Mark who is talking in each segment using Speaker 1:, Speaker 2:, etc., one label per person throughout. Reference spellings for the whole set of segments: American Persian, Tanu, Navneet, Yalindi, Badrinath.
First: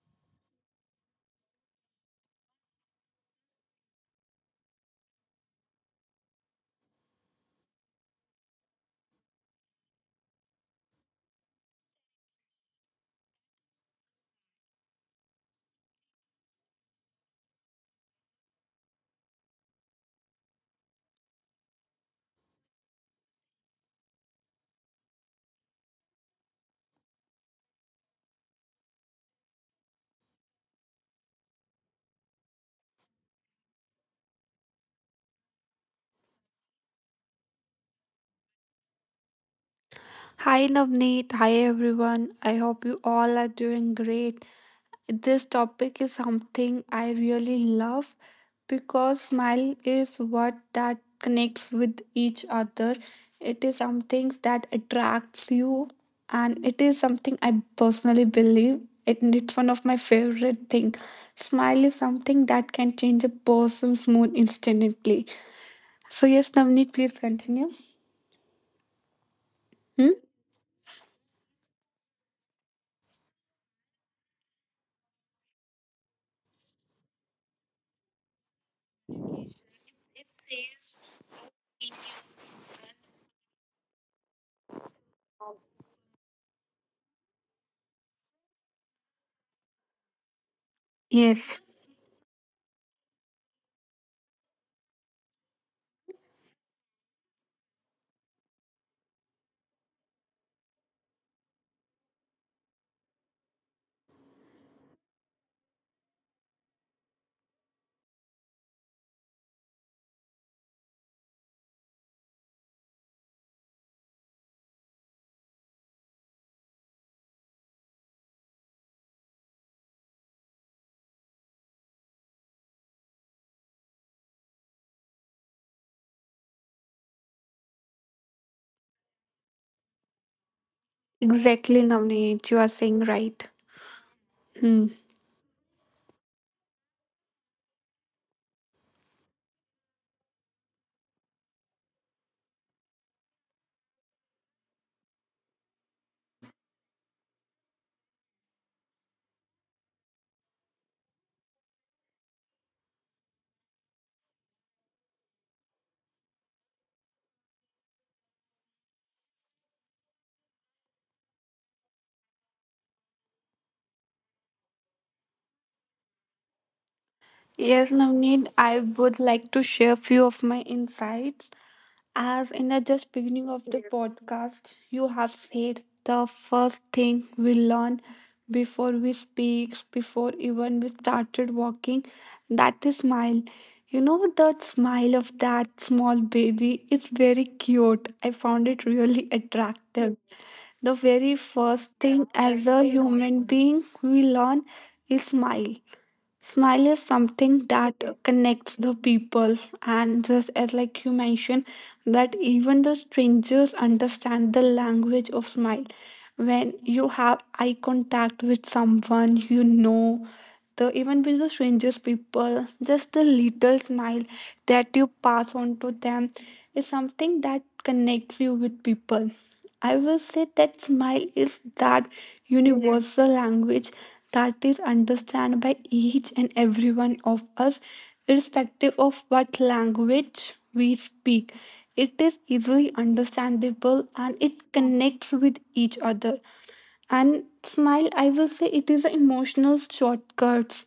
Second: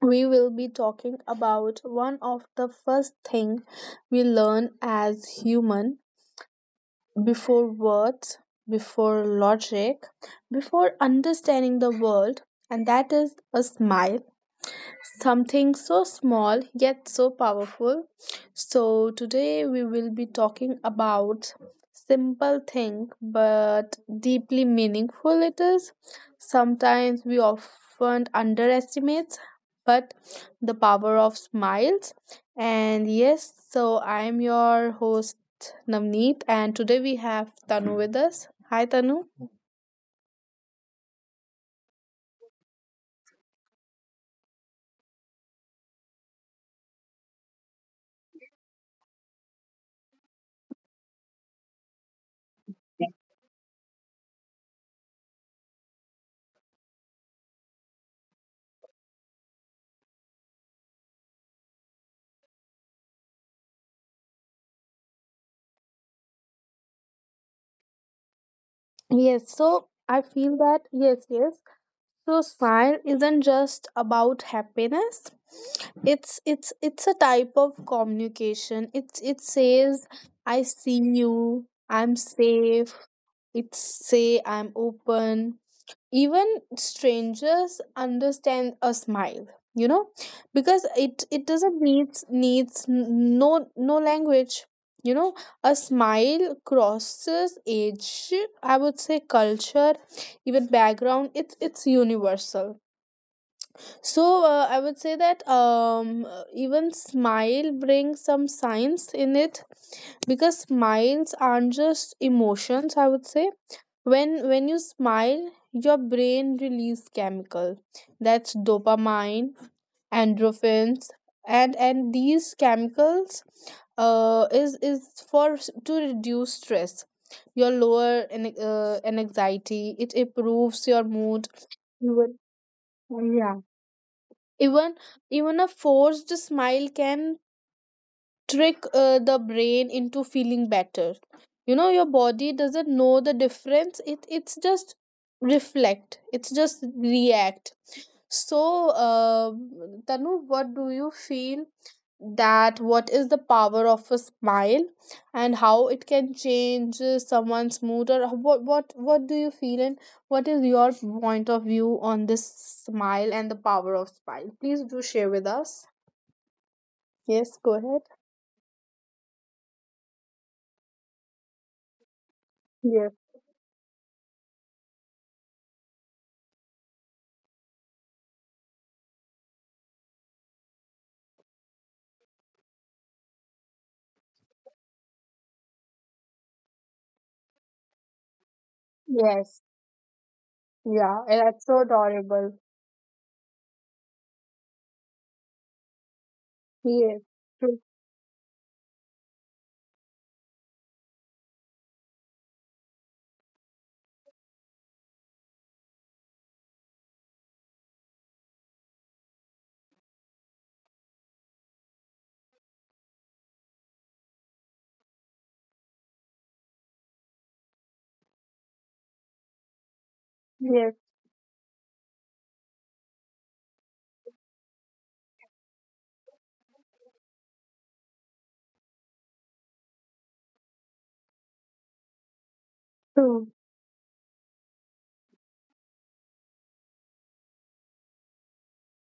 Speaker 1: we will be talking about one of the first thing we learn as human, before words, before logic, before understanding the world, and that is a smile. Something so small yet so powerful. So, today we will be talking about simple thing but deeply meaningful it is. Sometimes we often underestimate but the power of smiles. And yes, so I am your host Navneet, and today we have Tanu with us. Hi Tanu.
Speaker 2: Hi Navneet, hi everyone. I hope you all are doing great. This topic is something I really love because smile is what that connects with each other. It is something that attracts you and it is something I personally believe. It's one of my favorite thing. Smile is something that can change a person's mood instantly. So yes, Navneet, please continue.
Speaker 1: Yes,
Speaker 2: Hmm?
Speaker 1: so I feel that, yes, yes. So smile isn't just about happiness. It's a type of communication. It's, it says I see you, I'm safe. It's say I'm open, even strangers understand a smile, you know because
Speaker 2: Yes.
Speaker 1: it doesn't needs needs n- no no language. you know a smile crosses age, I would say culture, even background. It's universal. So I would say that, even smile brings some science in it, because smiles aren't just emotions, I would say. When you smile, your brain release chemical, that's dopamine, endorphins, and these chemicals to reduce stress. Your lower an anxiety. It improves your mood.
Speaker 2: Exactly,
Speaker 1: You
Speaker 2: Navneet. You
Speaker 1: will-
Speaker 2: are saying right.
Speaker 1: Yeah.
Speaker 2: Hmm.
Speaker 1: Even, even a forced smile can trick the brain into feeling better. You know, your body doesn't know the difference. It's just reflect, it's just react. So uh, Tanu, what do you feel, that what is the power of a smile, and how it can change someone's mood? Or what do you feel, and what is your point of view on this smile and the power of smile? Please do share with us. Yes,
Speaker 2: Yes,
Speaker 1: go ahead.
Speaker 2: Navneet, I would like to share few of my insights. As in the just
Speaker 1: Yes,
Speaker 2: beginning of the podcast, you have said the first thing we learn before we speak, before even we started walking, that is smile. You know, the smile of that small baby is very cute. I found it really
Speaker 1: yes,
Speaker 2: attractive. The very
Speaker 1: yeah, and
Speaker 2: first
Speaker 1: that's
Speaker 2: thing
Speaker 1: so
Speaker 2: as a
Speaker 1: adorable.
Speaker 2: human being we learn is smile. Smile is something
Speaker 1: Yes,
Speaker 2: that
Speaker 1: true.
Speaker 2: connects the people, and just as like you mentioned that even the strangers understand the language of smile. When you have eye contact with someone you know, the even with the strangest people, just the little smile that you pass on to them is something that connects you with people. I will say that smile is that
Speaker 1: Yes,
Speaker 2: universal language that is understood by each and every one of us. Irrespective of what language we speak, it is easily understandable and it
Speaker 1: true,
Speaker 2: connects with each other. And smile, I will say, it is an emotional shortcuts.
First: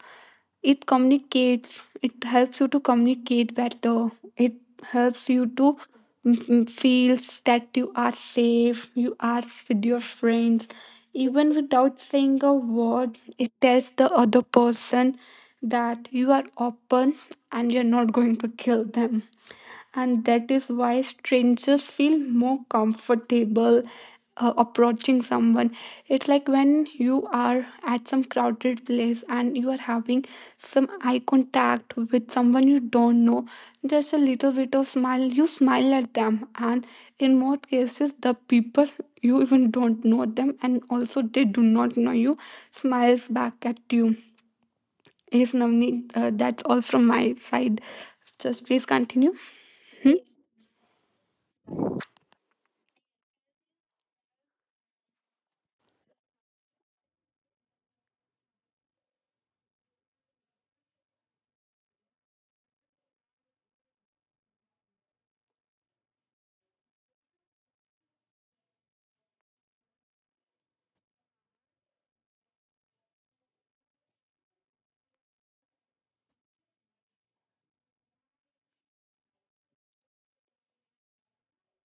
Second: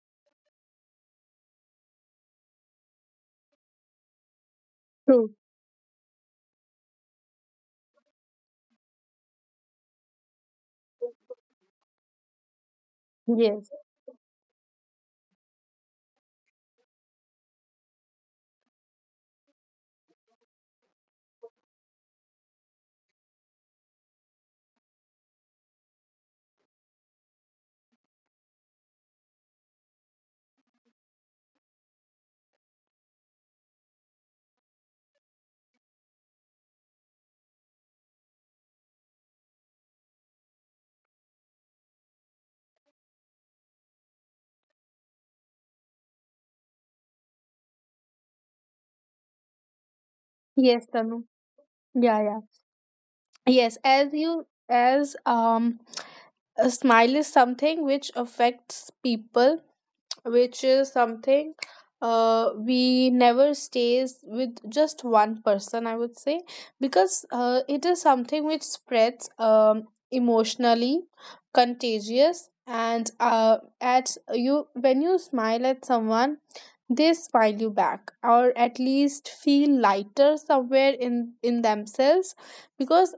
Speaker 2: It communicates, it helps you to communicate better. It helps
Speaker 1: true.
Speaker 2: you to feel that you are safe, you are with your friends. Even without saying a word, it
Speaker 1: Yes,
Speaker 2: tells the other person that you are open and you're not going to kill them, and that is why strangers feel more comfortable approaching someone. It's like when you are at some crowded place and you are having some eye contact with someone you don't know, just a little bit of smile, you smile at them, and in most cases the people, you even don't know them and also they do not know you, smiles back at you. Yes, Navneet, that's all from my side. Just please continue.
Speaker 1: yes, Tanu.
Speaker 2: Hmm?
Speaker 1: Yeah, yeah. Yes, as you as a smile is something which affects people, which is something we never stays with just one person, I would say, because it is something which spreads emotionally contagious. And at you, when you smile at someone, they smile you back, or at least feel lighter somewhere in themselves, because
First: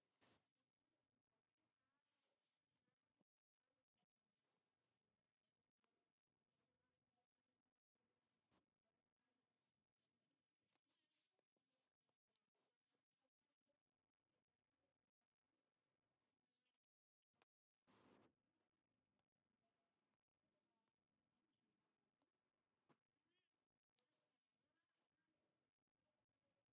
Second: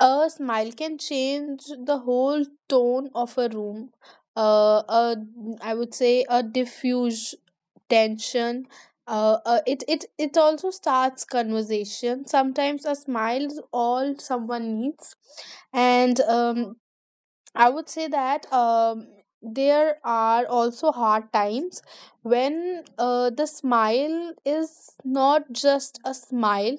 Speaker 1: a smile can change the whole tone of a room. uh, uh I would say a diffuse tension. It also starts conversation. Sometimes a smile is all someone needs. And I would say that, there are also hard times when the smile is not just a smile.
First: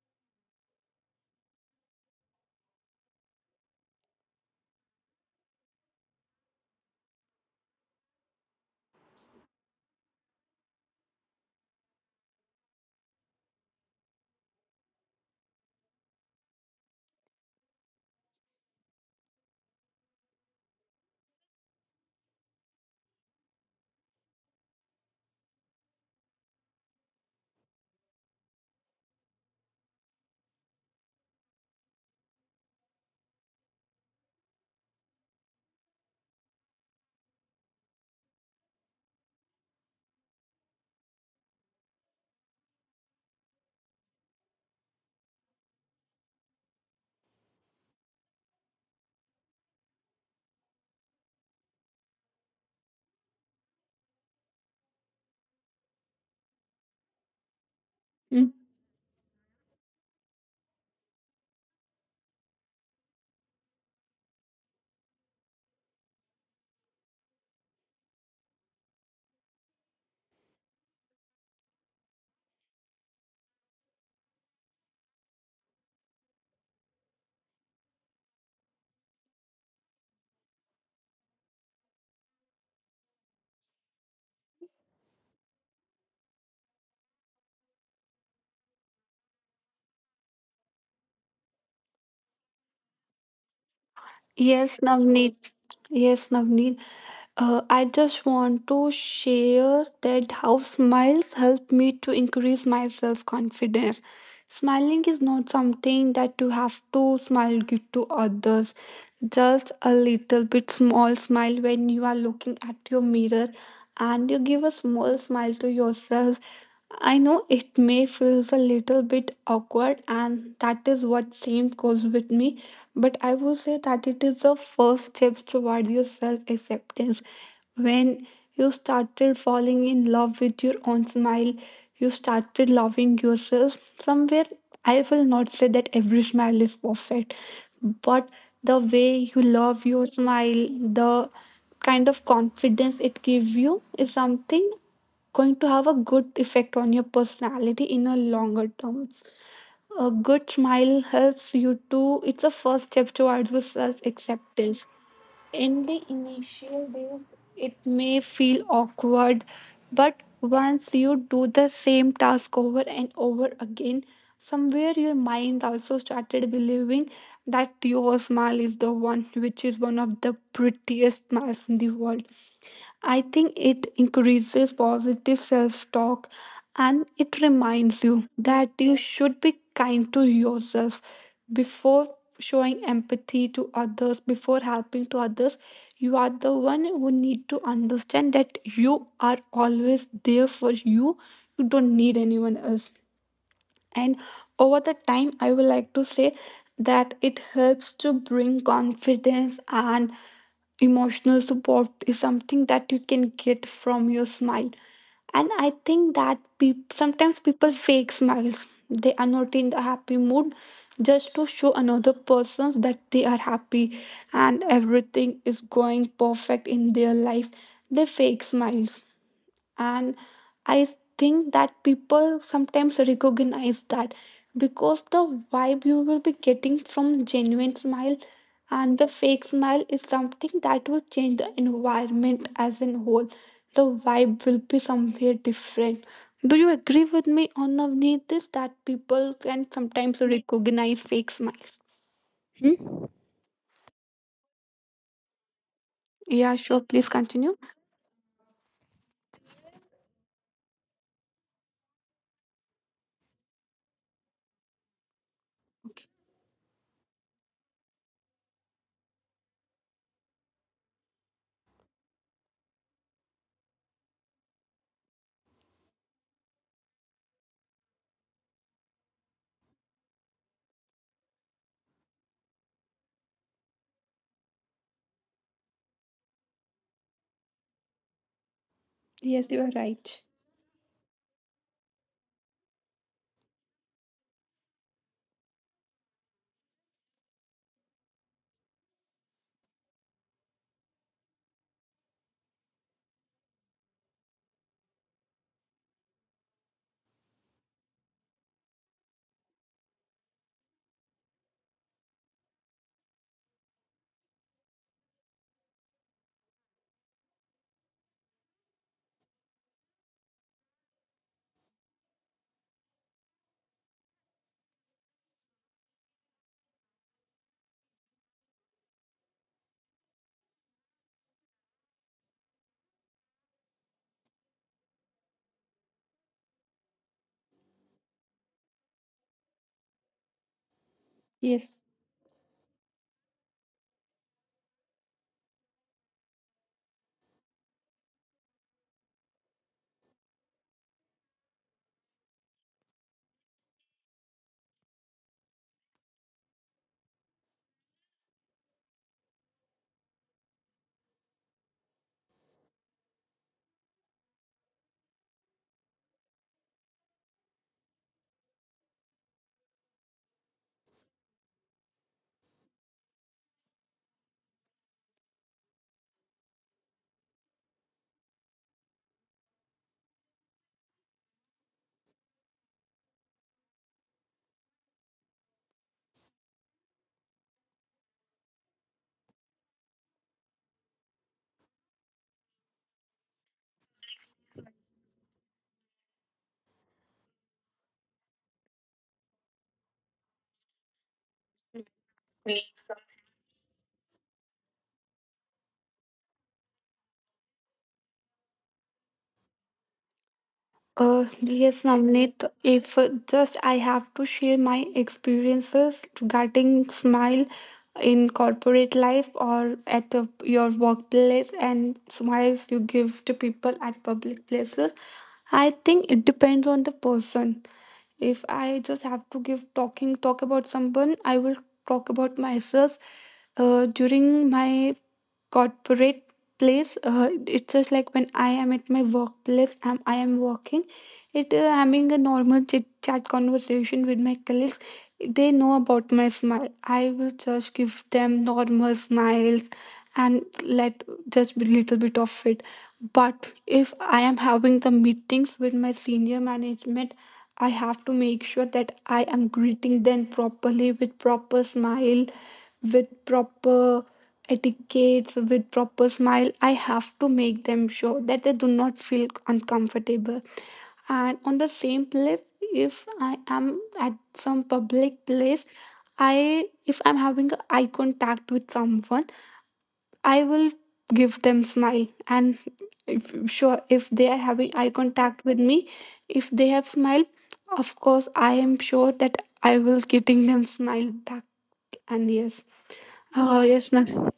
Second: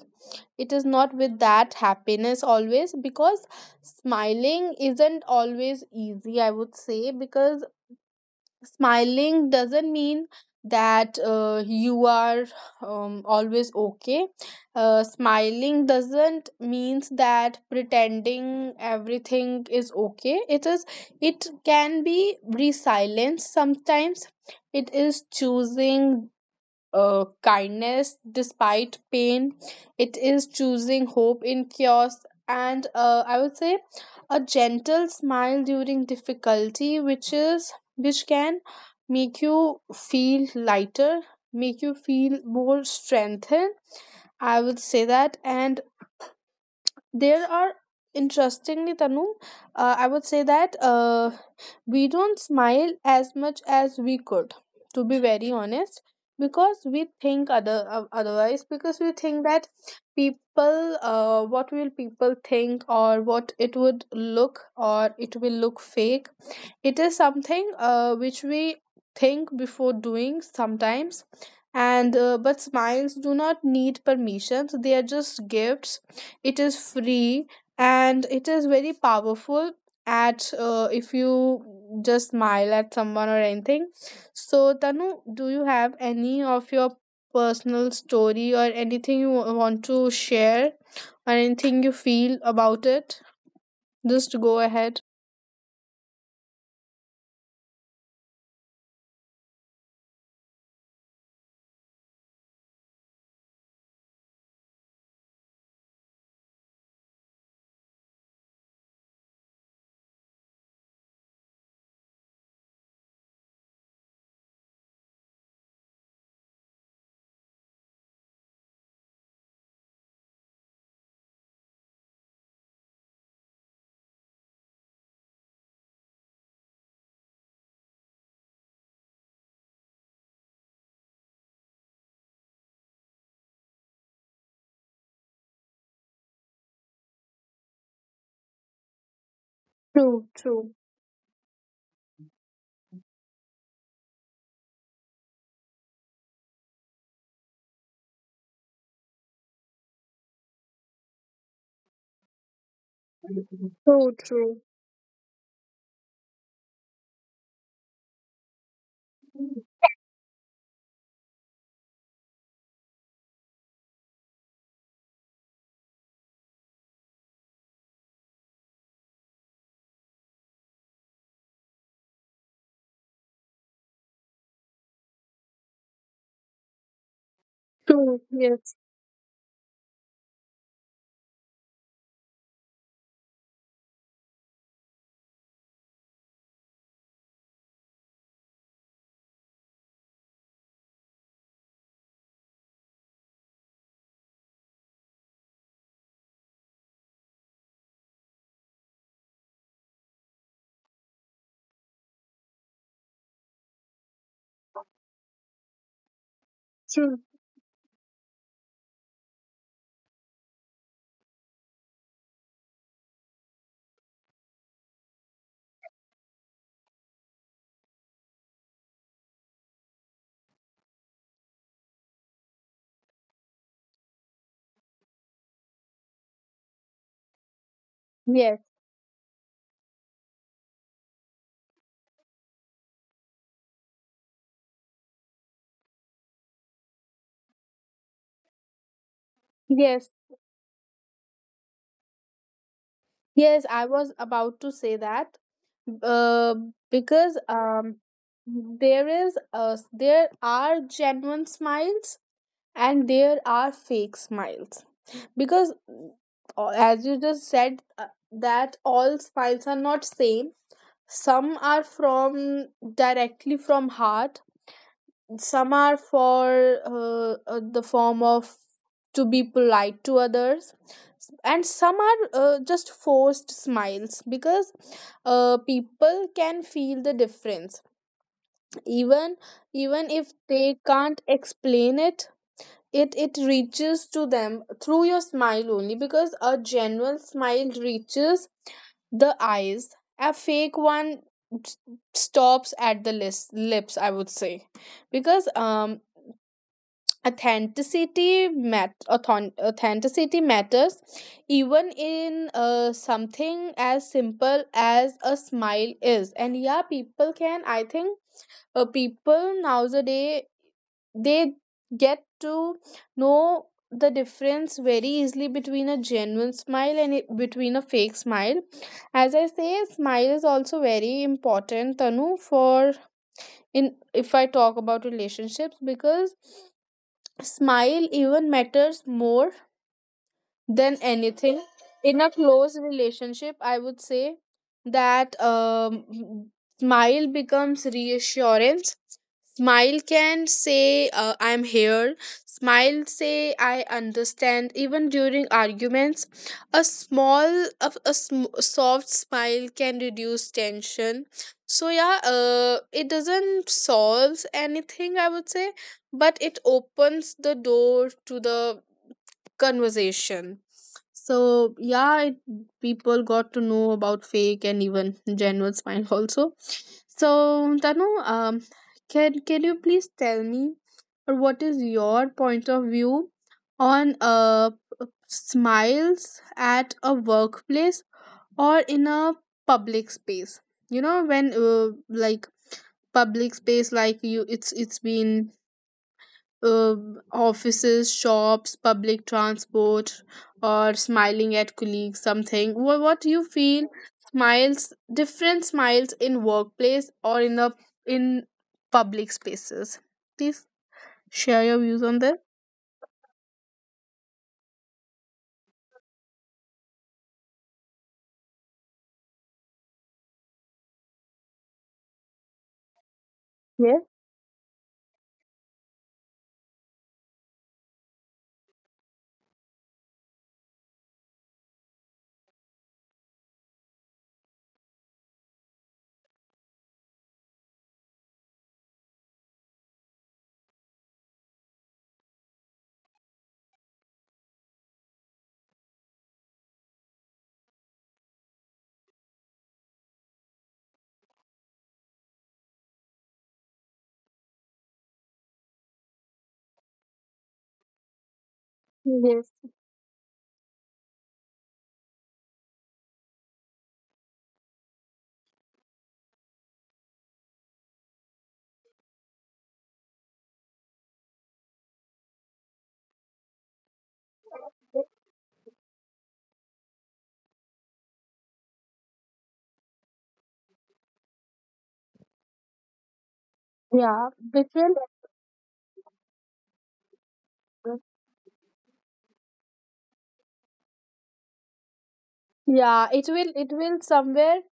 Speaker 1: It is not with that happiness always, because smiling isn't always easy, I would say, because smiling doesn't mean that you are, always okay. Smiling doesn't means that pretending everything is okay. It is, it can be resilience sometimes. It is choosing kindness despite pain. It is choosing hope in chaos. And I would say a gentle smile during difficulty, which is which can make you feel lighter, make you feel more strengthened. I would say that. And there are interestingly, Tanu, I would say that, we don't smile as much as we could, to be very honest, because we think
Speaker 2: Hmm?
Speaker 1: otherwise, because we think that people, what will people think, or what it would look, or it will look fake. It is something which we think before doing sometimes. And but smiles do not need permissions, they are just gifts. It is free, and it is very powerful at if you just smile at someone or anything. So, Tanu, do you have any of your personal story or anything you want to share, or anything you feel about it? Just go
Speaker 2: Yes,
Speaker 1: ahead.
Speaker 2: Navneet. Yes, Navneet. I just want to share that how smiles help me to increase my self confidence. Smiling is not something that you have to smile give to others. Just a little bit small smile when you are looking at your mirror and you give a small smile to yourself. I know it may feels a little bit awkward and that is what same goes with me, but I would say that it is the first step towards your self acceptance. When you started falling in love with your own smile, you started loving yourself. Somewhere, I will not say that every smile is perfect, but the way you love your
Speaker 1: True,
Speaker 2: smile,
Speaker 1: true.
Speaker 2: the kind of confidence it gives you is something going to have a good effect on your personality in a longer term. A good smile helps you to, it's a first step towards self
Speaker 1: So true.
Speaker 2: acceptance. In the initial days, it may feel awkward, but once you do the same task over and over again, somewhere your mind also started believing that your smile is the one which is one of the prettiest smiles in the world. I think it increases positive self talk and it reminds
Speaker 1: True.
Speaker 2: you
Speaker 1: Yes.
Speaker 2: that you should be kind to yourself before showing empathy to others, before helping to others. You are the one who need to understand that you are always there for you. You don't need anyone else, and over the time I would like to say that it helps to bring confidence, and emotional support is something that you can get from your smile. And I think that peop
Speaker 1: True.
Speaker 2: sometimes people fake smiles. They are not in the happy mood, just to show another person that they are happy and everything is going perfect in their life, they fake smiles. And I think that people sometimes recognize that, because the vibe you will be getting from genuine smile
Speaker 1: Yes.
Speaker 2: and the fake smile is something that will change the environment as a whole. The vibe will be somewhere different. Do you agree with me on, Navneet, this, that people can
Speaker 1: Yes.
Speaker 2: sometimes recognize fake smiles? Hmm?
Speaker 1: Yes. I was about to say that. Uh,
Speaker 2: Yeah, sure,
Speaker 1: because,
Speaker 2: please continue.
Speaker 1: there is there are genuine smiles and there are fake smiles. Because as you just said, that all smiles are not same. Some are from directly from heart, some are for, the form of, to be polite to others, and some are just forced smiles, because people can feel the difference, even,
Speaker 2: Yes, you are
Speaker 1: even if
Speaker 2: right.
Speaker 1: they can't explain it. It reaches to them through your smile only, because a genuine smile reaches the eyes, a fake one s- stops at the lips, I would say, because authenticity matters, even in something as simple as a smile is. And yeah, people can, I think, people nowadays, they get to know the difference very easily between a genuine smile and between a fake smile. As I say, smile is also very important, Tanu, for, in, if I talk about relationships, because smile even matters more than anything.
Speaker 2: Yes.
Speaker 1: In a close relationship, I would say that, smile becomes reassurance. Smile can say, I'm here. Smile say, I understand. Even during arguments, a small, a sm- soft smile can reduce tension. So, yeah, it doesn't solve anything, I would say, but it opens the door to the conversation. So, yeah, it, people got to know about fake and even genuine smile also. So, Tanu, can you please tell me, or what is your point of view on smiles at a workplace or in a public space? You know when, like, public space, like you, it's been, uh, offices, shops, public transport, or smiling at colleagues, something. What you feel? Smiles, different smiles in workplace, or in the, in public spaces. Please share your views
Speaker 2: Yes,
Speaker 1: on this.
Speaker 2: Namnit, if just I have to share my experiences regarding smile in corporate life or at the, your workplace, and smiles you give to
Speaker 1: Yes,
Speaker 2: people at public places, I think it depends on the person. If I just have to give talk about someone, I will talk about myself during my corporate place. Uh, it's just like when I am at my workplace, am I am working, it having a normal chit chat conversation with my colleagues, they know about my smile, I will just give them normal smiles, and let just a little bit of it. But if I am having the meetings with my senior management, I have to make sure that
Speaker 1: yes,
Speaker 2: I am greeting them properly with proper smile, with proper etiquettes, with proper smile. I have to make them sure that they do not feel uncomfortable. And on the same place, if I am at some public place, I if I'm having eye contact with someone, I will give them smile. And if, sure,
Speaker 1: yeah,
Speaker 2: if they are
Speaker 1: different.
Speaker 2: having eye contact with me, if they have smile, of course I am sure that I will giving them smile back. And yes.
Speaker 1: Yeah, it
Speaker 2: Oh
Speaker 1: will
Speaker 2: yes, no.
Speaker 1: somewhere,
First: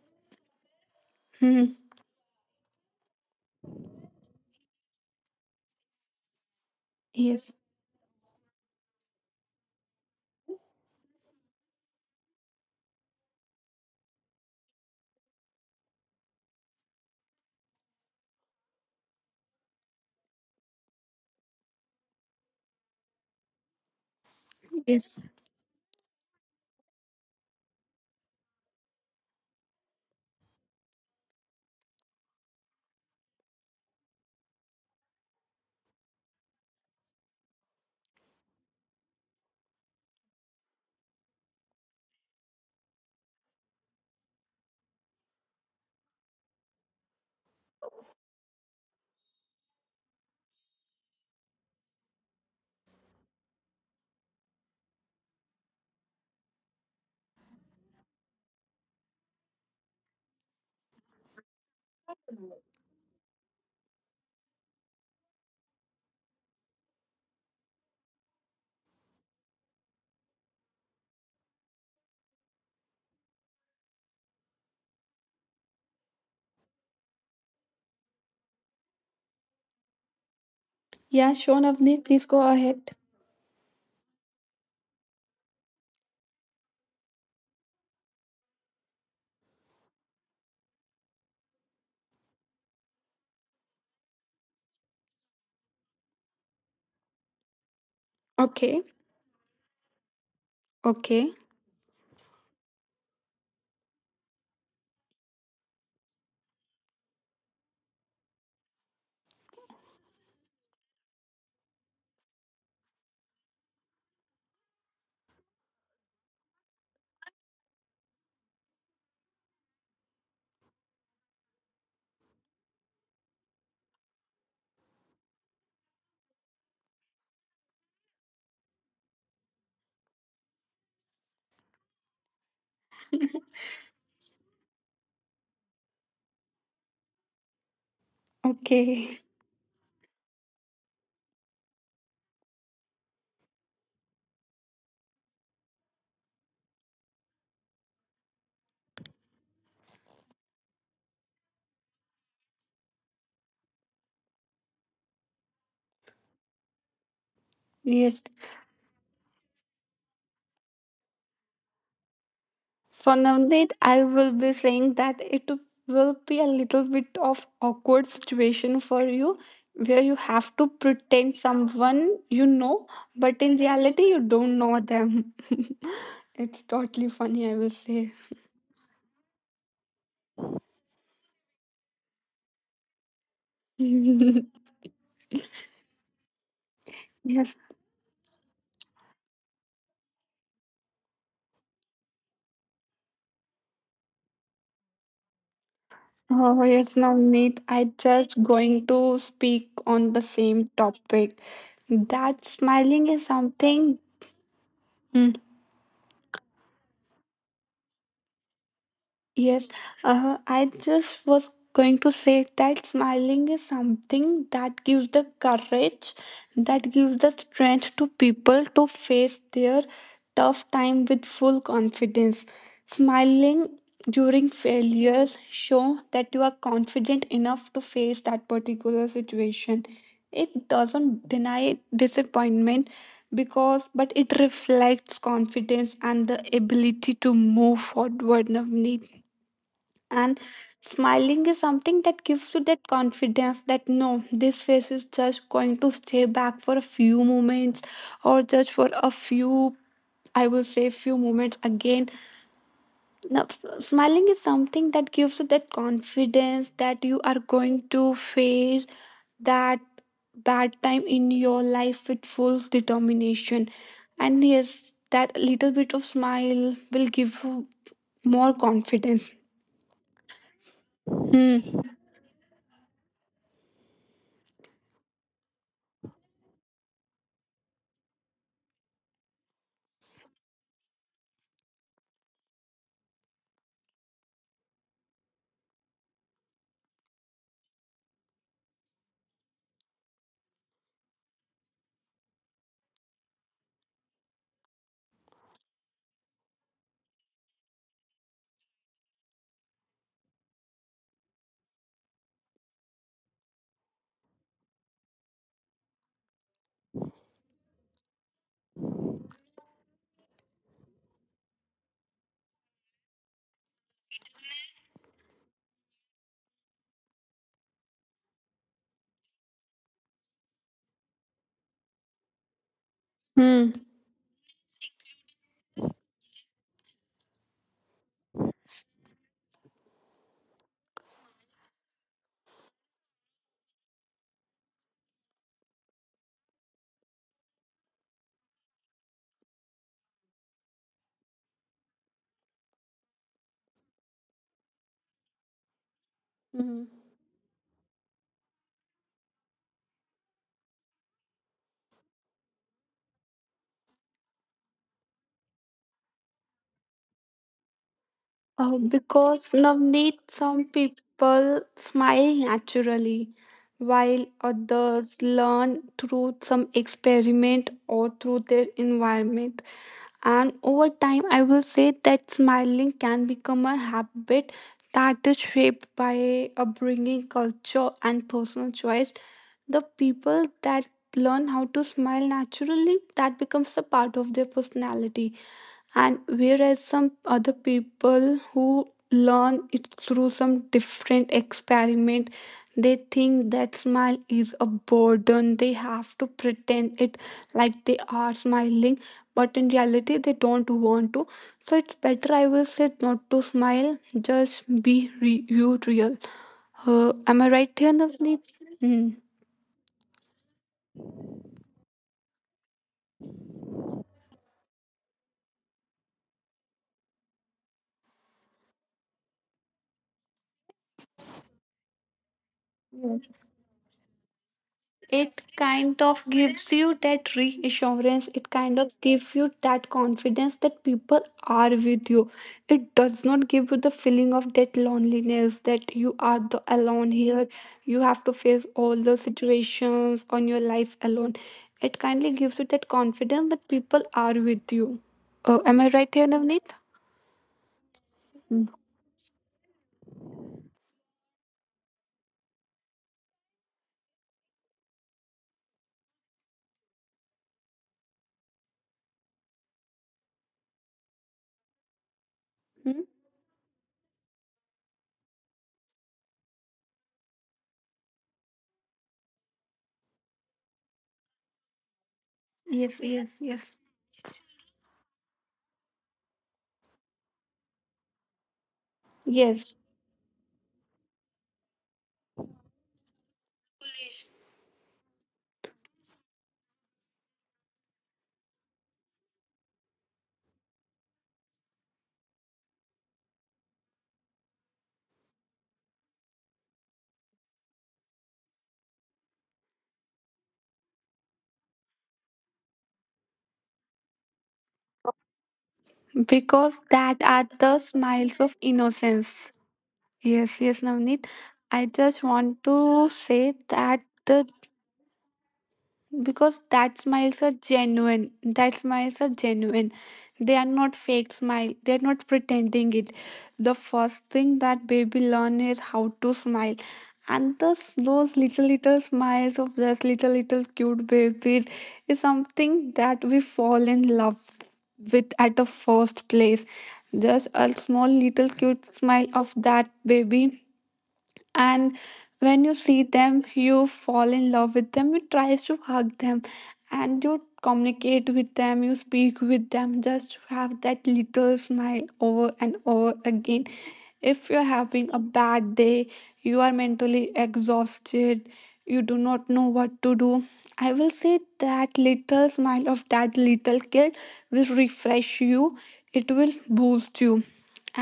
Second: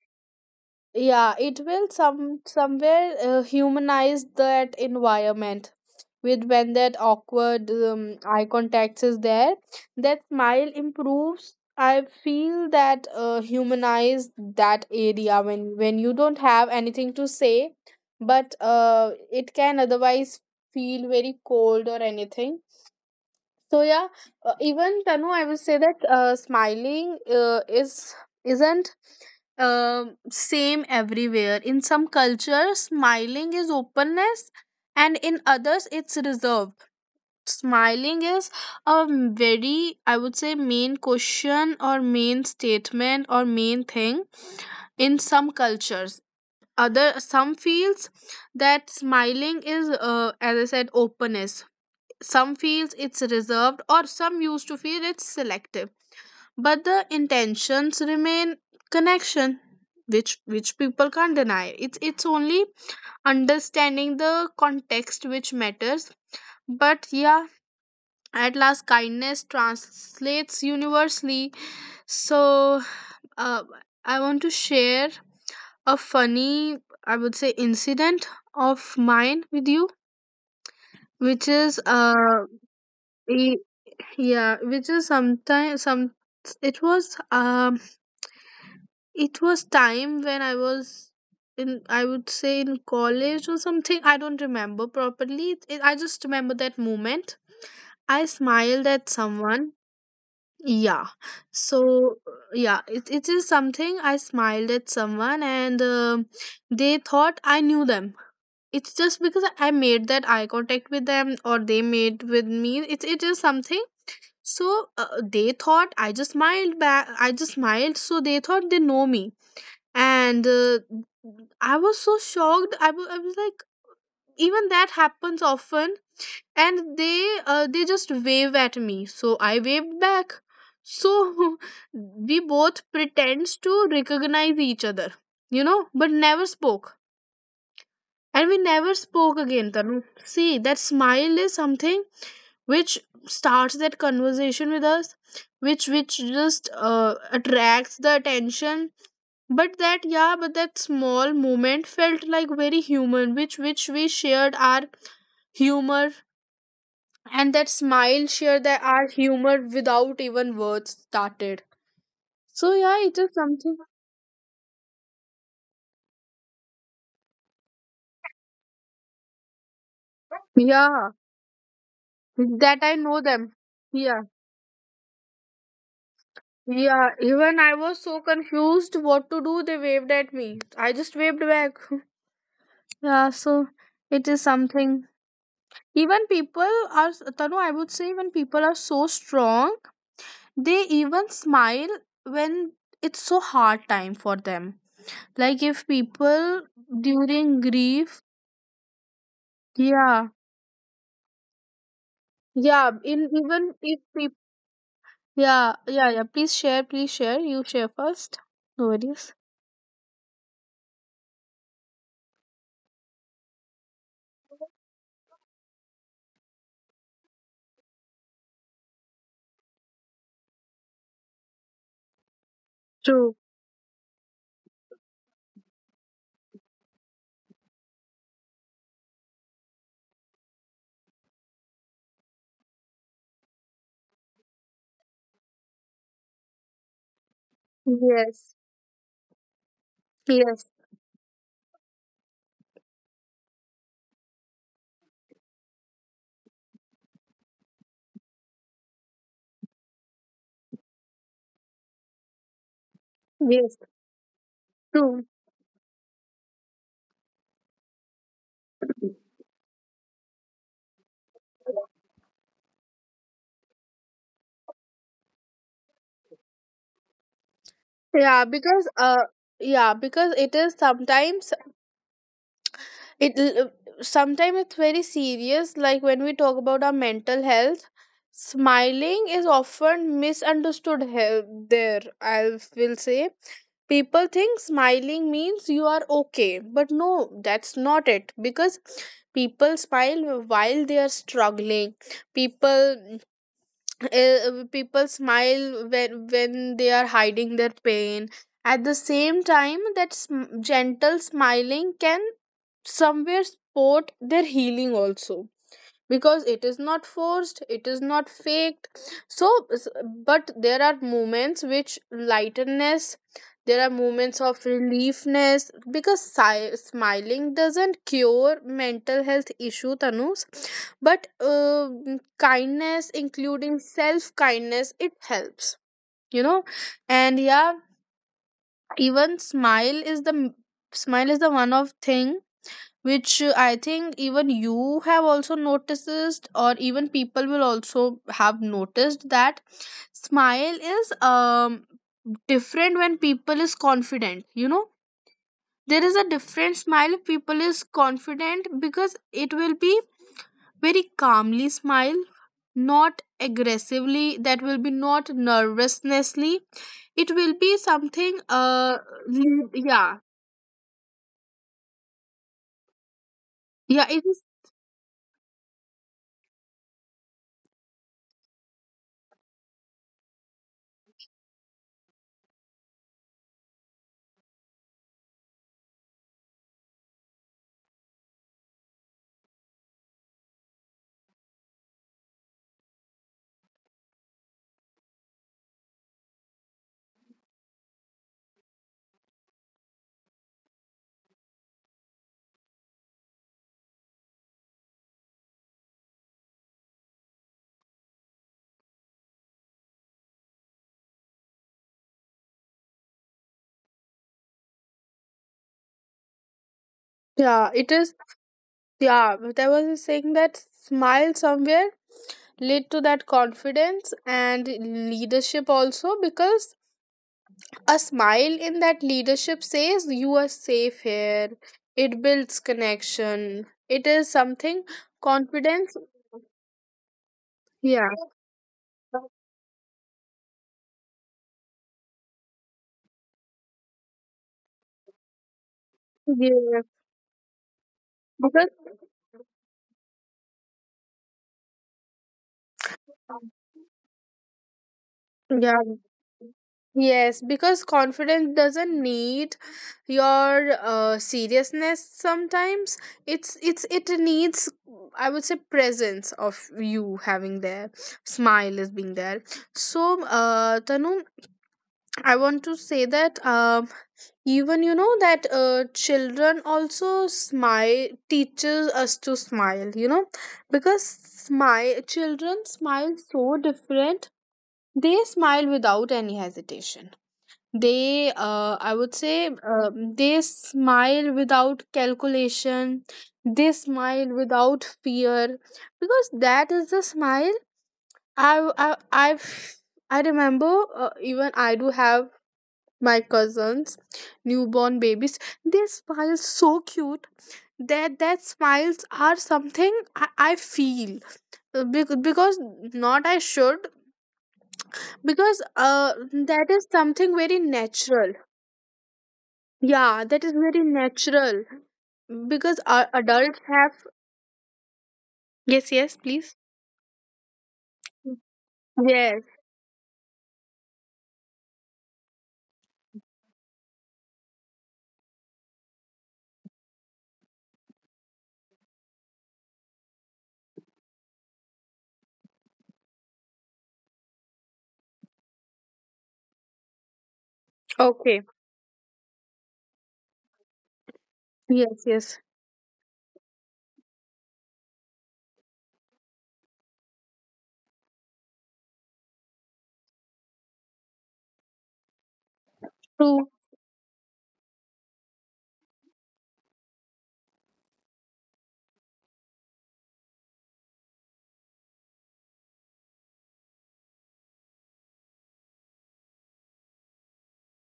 Speaker 1: yeah it
Speaker 2: Hmm.
Speaker 1: will some somewhere humanize that environment, with when that
Speaker 2: Yes.
Speaker 1: awkward eye contacts is there, that smile improves. I feel that humanize that area, when you don't have anything to say, but it can otherwise feel very cold or anything. So yeah, even
Speaker 2: Yes.
Speaker 1: Tanu, I would say that smiling is isn't same everywhere. In some cultures, smiling is openness, and in others, it's reserved. Smiling is a very, I would say, main question, or main statement, or main thing in some cultures. Other some feels that smiling is, as I said, openness, some feels it's reserved, or some used to feel it's selective. But the intentions remain connection, which people can't deny. It's only understanding the context which matters. But yeah, at last kindness translates universally. So uh, I want to share a funny, I would say, incident of mine with you, which
Speaker 2: Yeah,
Speaker 1: is
Speaker 2: sure, Navneet, please go ahead.
Speaker 1: yeah, which is sometimes some, it was, it was time when I was in, I would say in college or something, I don't remember properly it, I just remember that moment, I smiled
Speaker 2: Okay,
Speaker 1: at someone. Yeah,
Speaker 2: okay,
Speaker 1: so yeah it is something. I smiled at someone, and they thought I knew them. It's just because I made that eye contact with them, or they made with me, it is something. So they thought I just smiled back. I just smiled, so they thought they know me. And I was so shocked. I was like, even that happens often. And they, they just wave at me, so I waved back. So we both pretends to recognize each other, you know, but never spoke. And we never spoke
Speaker 2: okay.
Speaker 1: again, Tanu. See, that smile is something which starts that conversation with us, which just attracts the attention. But that, yeah, but that small moment felt like very human, which we shared our humor, and that smile
Speaker 2: Yes.
Speaker 1: shared that our humor without even words started. So yeah, it is
Speaker 2: For
Speaker 1: something.
Speaker 2: Navneet, I will be saying that it will be a little bit of awkward situation for you where you have to
Speaker 1: Yeah,
Speaker 2: pretend someone
Speaker 1: that
Speaker 2: you
Speaker 1: I know
Speaker 2: know,
Speaker 1: them.
Speaker 2: but in
Speaker 1: Yeah.
Speaker 2: reality you don't know them. It's
Speaker 1: Yeah,
Speaker 2: totally
Speaker 1: even I
Speaker 2: funny, I
Speaker 1: was
Speaker 2: will
Speaker 1: so
Speaker 2: say.
Speaker 1: confused what to do. They waved at me. I just waved back. Yeah, so it is something. Even people are, Tanu, I
Speaker 2: Yes.
Speaker 1: would say, when people are so strong, they even smile when it's so hard time for them. Like if people,
Speaker 2: Oh, yes,
Speaker 1: during
Speaker 2: Navneet. I
Speaker 1: grief,
Speaker 2: just going to speak
Speaker 1: yeah,
Speaker 2: on the same topic. That
Speaker 1: yeah, in
Speaker 2: smiling is
Speaker 1: even if
Speaker 2: something.
Speaker 1: people, yeah, yeah, yeah. Please share, please share. You share first. No worries.
Speaker 2: Yes, I just was going to say that smiling is something that gives the courage, that gives the strength to people to face their tough time with full confidence. Smiling
Speaker 1: True.
Speaker 2: during failures show that you are confident enough to face that particular situation. It doesn't deny disappointment, because but it reflects confidence and the ability to move forward, Navneet.
Speaker 1: Yes.
Speaker 2: And
Speaker 1: Yes.
Speaker 2: smiling is something that gives you that confidence that no, this face is just going to stay back for a few moments, or just for a few, I will say, few moments again. Now, smiling is
Speaker 1: Yes.
Speaker 2: something that gives you that
Speaker 1: True.
Speaker 2: confidence that you are going to face that bad time in your life with full determination. And yes, that little bit of smile will give you more
Speaker 1: yeah
Speaker 2: confidence.
Speaker 1: because uh yeah because it is sometimes it l- Sometimes it's very serious, like when we talk about our mental health. Smiling is often misunderstood. There, I will say, people think smiling means you are okay, but no, that's not it, because people smile while they are struggling. people People smile when they are hiding their pain. At the same time, that gentle smiling can somewhere support their healing also, because it is not forced, it is not faked. so s- but there are moments which lightness, there are moments of reliefness, because smiling doesn't cure mental health issue, Tanus, but kindness,
Speaker 2: Hmm.
Speaker 1: including self kindness, it helps, you know. And yeah, even smile is the one of thing which, I think, even you have also noticed, or even people will also have noticed, that smile is different when people is confident, you know. There is a different
Speaker 2: Mhm.
Speaker 1: smile if people is confident, because it will be very calmly smile, not aggressively, that will be not nervousnessly. It will be something,
Speaker 2: Uh, because
Speaker 1: yeah.
Speaker 2: Navneet, some people smile naturally,
Speaker 1: Yeah, it is.
Speaker 2: while others learn through some experiment or through their environment. And over time, I will say that smiling can become a habit that is shaped by upbringing, culture, and personal choice. The people that learn how to smile naturally, that becomes a part of their personality, and whereas some other people who learn it through some different experiment, they think that smile is a burden, they have to pretend it, like they are smiling but in reality they don't want to. So it's better, I will say, not to smile, just be you real.
Speaker 1: Yeah,
Speaker 2: Uh,
Speaker 1: it
Speaker 2: am
Speaker 1: is.
Speaker 2: I right here, Navneet?
Speaker 1: Yeah, but I
Speaker 2: Hmm.
Speaker 1: was saying that smile somewhere lead to that confidence and leadership also, because a smile in that leadership says you are safe here. It builds connection. It is something, confidence.
Speaker 2: It kind of gives you that
Speaker 1: Yeah.
Speaker 2: reassurance, it kind of gives you that confidence that people are with you. It does not give you the feeling of that loneliness that you
Speaker 1: Yeah.
Speaker 2: are the alone here, you
Speaker 1: Because.
Speaker 2: have to face all the situations on your life alone. It kindly gives you that confidence that people are with you.
Speaker 1: Yeah.
Speaker 2: Oh, am I right here, Navneet?
Speaker 1: Yes, because confidence doesn't
Speaker 2: Hmm?
Speaker 1: need your seriousness sometimes. It needs, I would say, presence of you having there. Smile is being there. So, uh, Tanu, I want to say that, even you know that, children also smile teaches us to smile, you know, because
Speaker 2: Yes, yes,
Speaker 1: smile
Speaker 2: yes.
Speaker 1: so different. They smile without any hesitation. They, I would
Speaker 2: Yes,
Speaker 1: say, they smile without calculation. They smile without fear, because that is the smile. I, I, I've, I remember, even I do have my cousins, newborn babies. They smile so cute. That smiles are something I feel, because, not I should because
Speaker 2: because that
Speaker 1: that is
Speaker 2: are the
Speaker 1: something very
Speaker 2: smiles of
Speaker 1: natural.
Speaker 2: innocence.
Speaker 1: Yeah,
Speaker 2: Yes,
Speaker 1: that is
Speaker 2: yes,
Speaker 1: very
Speaker 2: Navneet. I
Speaker 1: natural.
Speaker 2: just want
Speaker 1: Because,
Speaker 2: to say
Speaker 1: adults
Speaker 2: that,
Speaker 1: have.
Speaker 2: the
Speaker 1: Yes, yes,
Speaker 2: because
Speaker 1: please.
Speaker 2: that smiles are genuine. That smiles are
Speaker 1: Yes.
Speaker 2: genuine. They are not fake smile. They are not pretending it. The first thing that baby learn is how to smile. And thus those little little smiles of those little little cute babies is something that we fall in love with at the first place. Just a small
Speaker 1: Okay.
Speaker 2: little cute smile of that baby, and
Speaker 1: Yes. Yes,
Speaker 2: when you see them you fall in love with them, you try to hug them and you communicate with them, you speak with them, just have that little smile over and over again.
Speaker 1: true.
Speaker 2: If you're having a bad day, you are mentally exhausted, you do not know what to do, I will say that little smile of that little kid will refresh you, it will boost you.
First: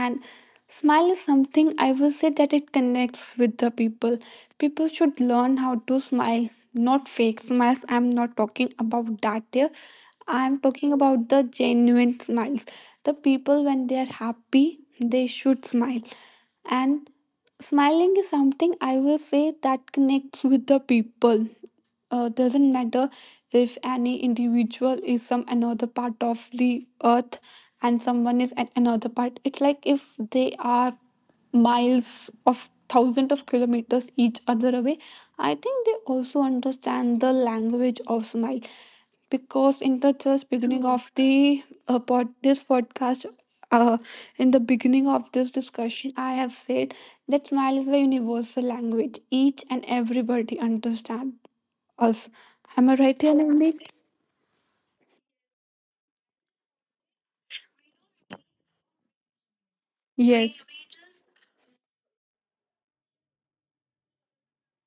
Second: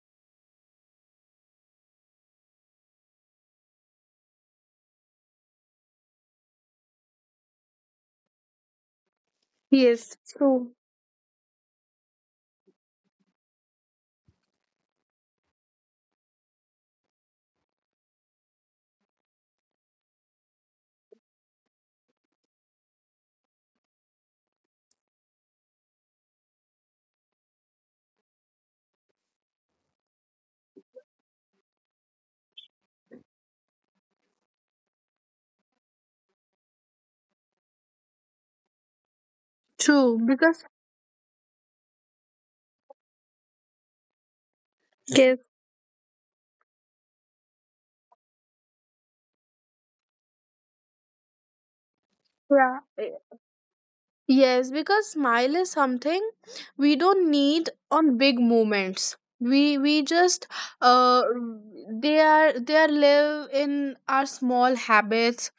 Speaker 2: And smile is something, I will say, that it connects with the people. People should learn how to smile, not fake smiles, I'm not talking about that here,
Speaker 1: Yes. True.
Speaker 2: I'm talking about the genuine smiles. The people when they are happy, they should smile. And smiling is something, I will say, that connects with the people. Doesn't matter if any individual is some another part of the earth and someone is at another part, it's like if they are miles of thousands of kilometers each other away, I think they also understand the language of smile.
Speaker 1: True,
Speaker 2: Because
Speaker 1: because.
Speaker 2: in the just beginning of the this podcast, uh, in the
Speaker 1: Yes.
Speaker 2: beginning of this discussion I have said that smile is the universal language each and everybody understand
Speaker 1: Yeah.
Speaker 2: us.
Speaker 1: eh,
Speaker 2: Am I right, Yalindi?
Speaker 1: yes, because smile is something we don't need on big moments. We just uh
Speaker 2: Yes,
Speaker 1: they are, they are live in our small habits.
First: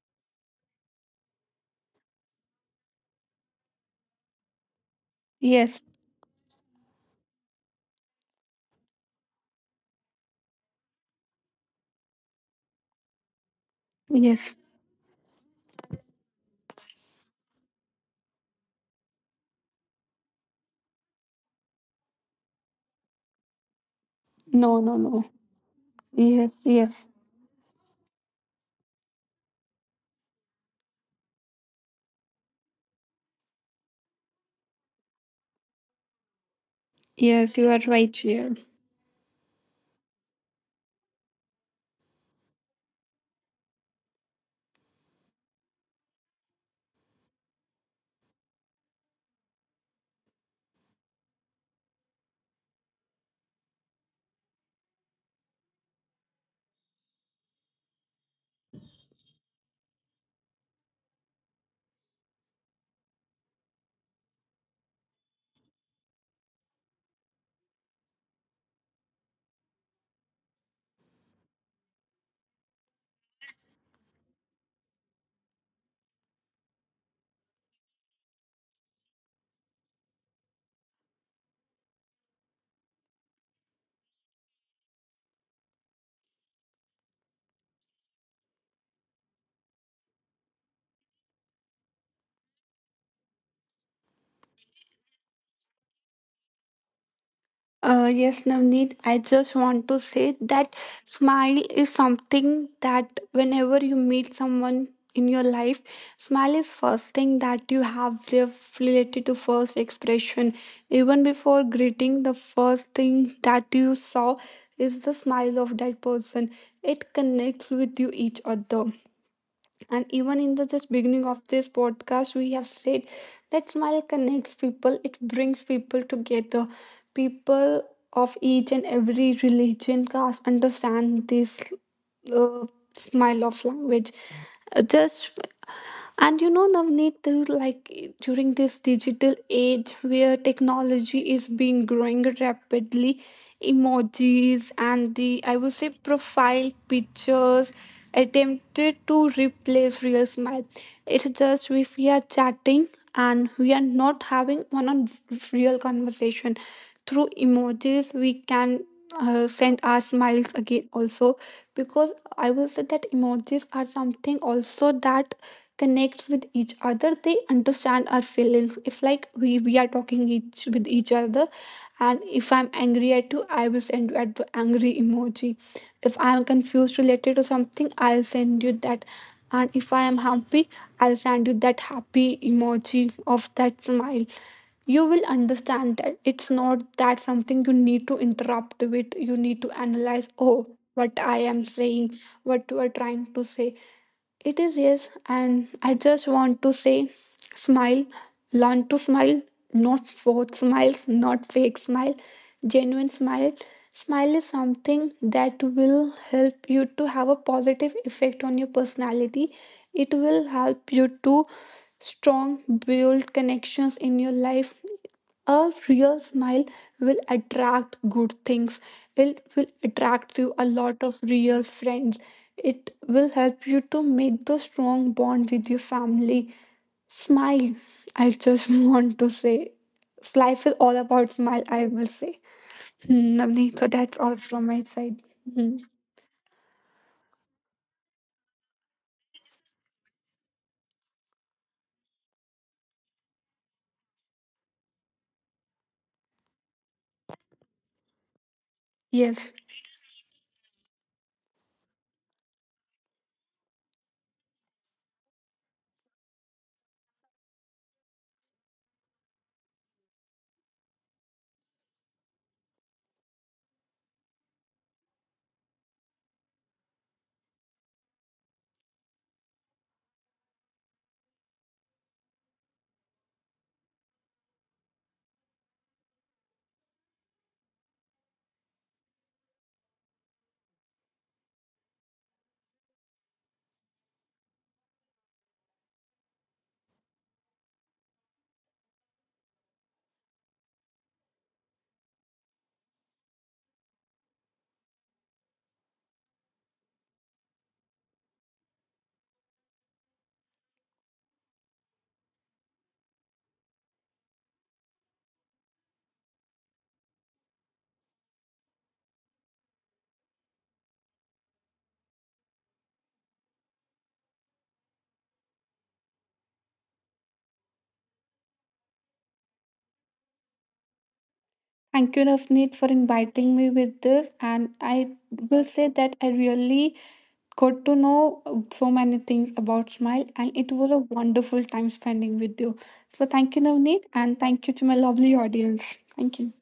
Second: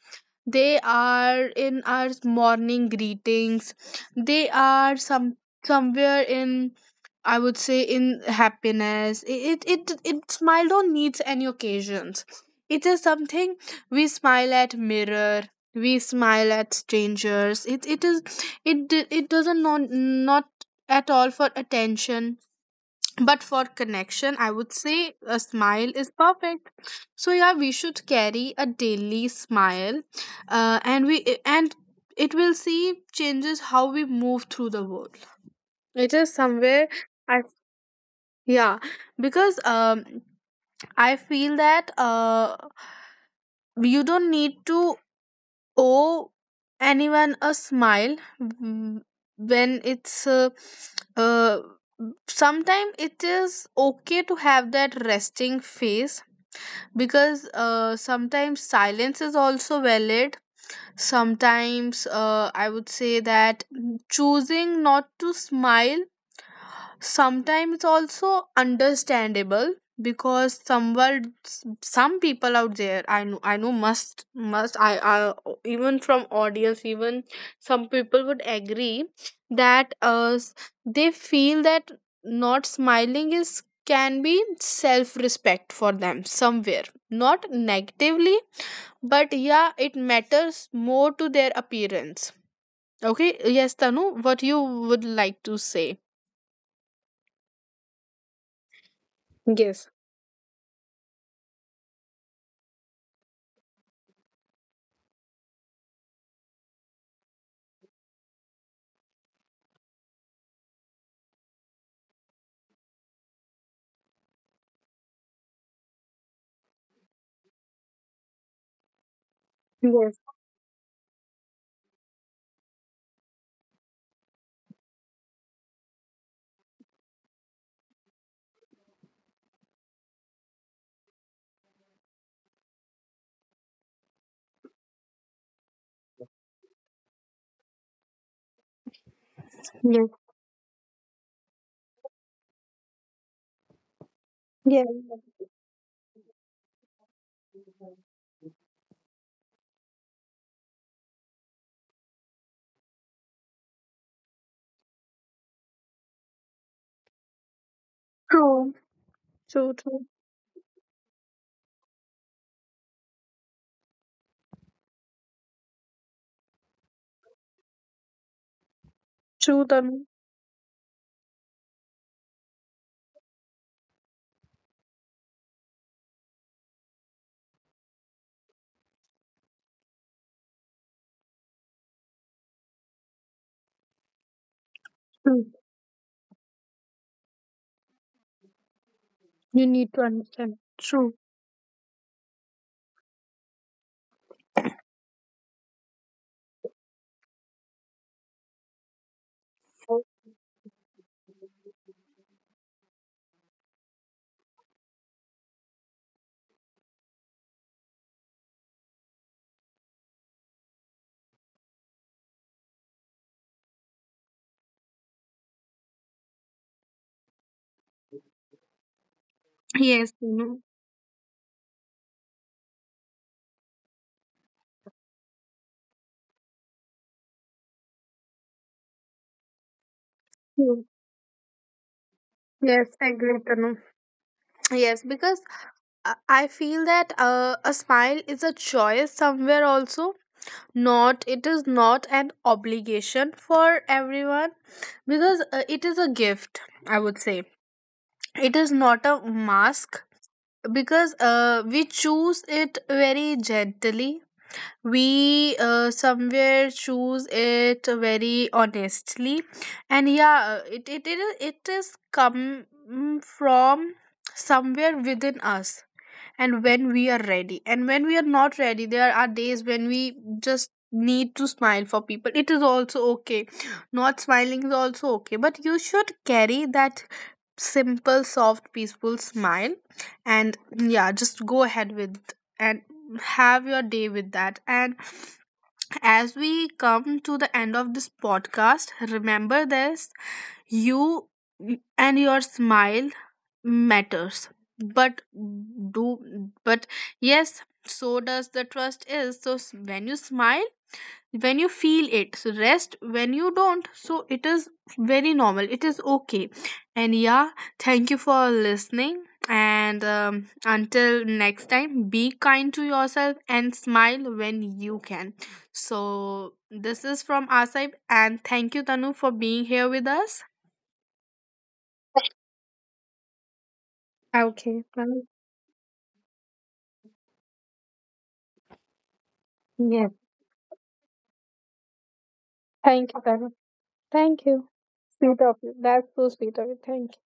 Speaker 1: They are in our morning greetings. They are some,
Speaker 2: yes,
Speaker 1: somewhere in, I would say, in happiness. It Smile don't needs any occasions. It is something. We smile
Speaker 2: yes.
Speaker 1: at mirror. We smile at strangers. It is it it doesn't, not at all for attention, but for connection. I would
Speaker 2: No, no,
Speaker 1: say
Speaker 2: no.
Speaker 1: a smile is
Speaker 2: Yes,
Speaker 1: perfect.
Speaker 2: yes,
Speaker 1: So yeah, we should carry a daily smile, and we and it will see changes how we move through the world. It is somewhere. I,
Speaker 2: yes. You are right here.
Speaker 1: yeah, because, I feel that, you don't need to owe anyone a smile. When it's, uh, sometimes it is okay to have that resting face, because, sometimes silence is also valid. Sometimes, I would say that choosing not to smile sometimes, it's also understandable, because someone, some people out there, I know must I even from audience, even some people would agree that, they feel that not smiling is can be self respect for them somewhere, not negatively, but yeah, it matters more to their appearance. Okay, yes, Tanu, what you would like to say.
Speaker 2: Yes, Navneet, I just
Speaker 1: Yes.
Speaker 2: want to say that smile is something that whenever you meet someone in your life, smile is first thing that you have related to first expression. Even before greeting, the first thing that you saw is the smile of that person. It connects with you each other.
Speaker 1: Yes.
Speaker 2: And even in the just beginning of this podcast, we have said that smile connects people, it brings people together. People of each and every religion caste understand this uh, smile of language. Just And you know, Navneet, too, like during this digital age where technology is being growing rapidly,
Speaker 1: Yeah,
Speaker 2: emojis and the, I would say, profile pictures attempted to replace real smile. It's just if we are chatting and we are not having one on real conversation, through emojis we
Speaker 1: true,
Speaker 2: can
Speaker 1: true, true,
Speaker 2: send our smiles again also, because I will say that emojis are something also that connects with each other, they understand our feelings. If
Speaker 1: true,
Speaker 2: like we
Speaker 1: Tanu,
Speaker 2: we are talking each with each other, and if I'm angry at you I will send you at the angry emoji, if I am confused related to something I'll send you that, and if I am happy I'll send you that happy emoji of that smile.
Speaker 1: true.
Speaker 2: You will understand that, it's not that something you need to interrupt with,
Speaker 1: You
Speaker 2: you
Speaker 1: need to
Speaker 2: need to
Speaker 1: understand.
Speaker 2: analyze oh
Speaker 1: True.
Speaker 2: what I am saying, what you are trying to say. It is, yes, and I just want to say, smile. Learn to smile, not forced smiles, not fake smile, genuine smile. Smile is something that will help you to have a positive effect on your personality. It will help you to strong, build connections in your life. A real smile will attract good things. It
Speaker 1: Yes,
Speaker 2: will
Speaker 1: Tanu.
Speaker 2: attract you a lot of real friends. It will help you to make the strong bond with your family. Smile. I just want to say,
Speaker 1: True.
Speaker 2: life is all about smile, I will
Speaker 1: Yes,
Speaker 2: say.
Speaker 1: I agree, Tanu.
Speaker 2: Hmm, Navneet. So that's all
Speaker 1: Yes,
Speaker 2: from
Speaker 1: because
Speaker 2: my side.
Speaker 1: I
Speaker 2: Hmm.
Speaker 1: I feel that, a smile is a choice somewhere also. Not, it is not an obligation for everyone, because, it is a gift, I would say. It is not a mask,
Speaker 2: Yes.
Speaker 1: because, we choose it very gently, we, somewhere choose it very honestly, and yeah, it is come from somewhere within us. And when we are ready and when we are not ready, there are days when we just need to smile for people, it is also okay. Not smiling is also okay, but you should carry that simple, soft, peaceful smile, and yeah, just go ahead with, and have your day with that. And as we come to the end of this podcast, remember this: you and your smile matters, but, do but yes, so does the trust is so, when you smile, when you feel it, so rest when you don't, so it is very normal, it is okay. And yeah, thank you for listening. And, until next time, be kind to yourself and smile when you can. So this is from Asib, and thank you, Tanu, for being here with us.
Speaker 2: Thank you, Navneet, for inviting me with
Speaker 1: Okay.
Speaker 2: this.
Speaker 1: Well,
Speaker 2: And I will say that I really got to know so many
Speaker 1: yes.
Speaker 2: things about smile, and it was a wonderful time spending
Speaker 1: Thank you,
Speaker 2: with you.
Speaker 1: Tanu.
Speaker 2: So, thank you,
Speaker 1: Thank you.
Speaker 2: Navneet, and thank
Speaker 1: Sweet
Speaker 2: you to
Speaker 1: of
Speaker 2: my
Speaker 1: you.
Speaker 2: lovely
Speaker 1: That's so sweet
Speaker 2: audience.
Speaker 1: of you.
Speaker 2: Thank
Speaker 1: Thank
Speaker 2: you.
Speaker 1: you.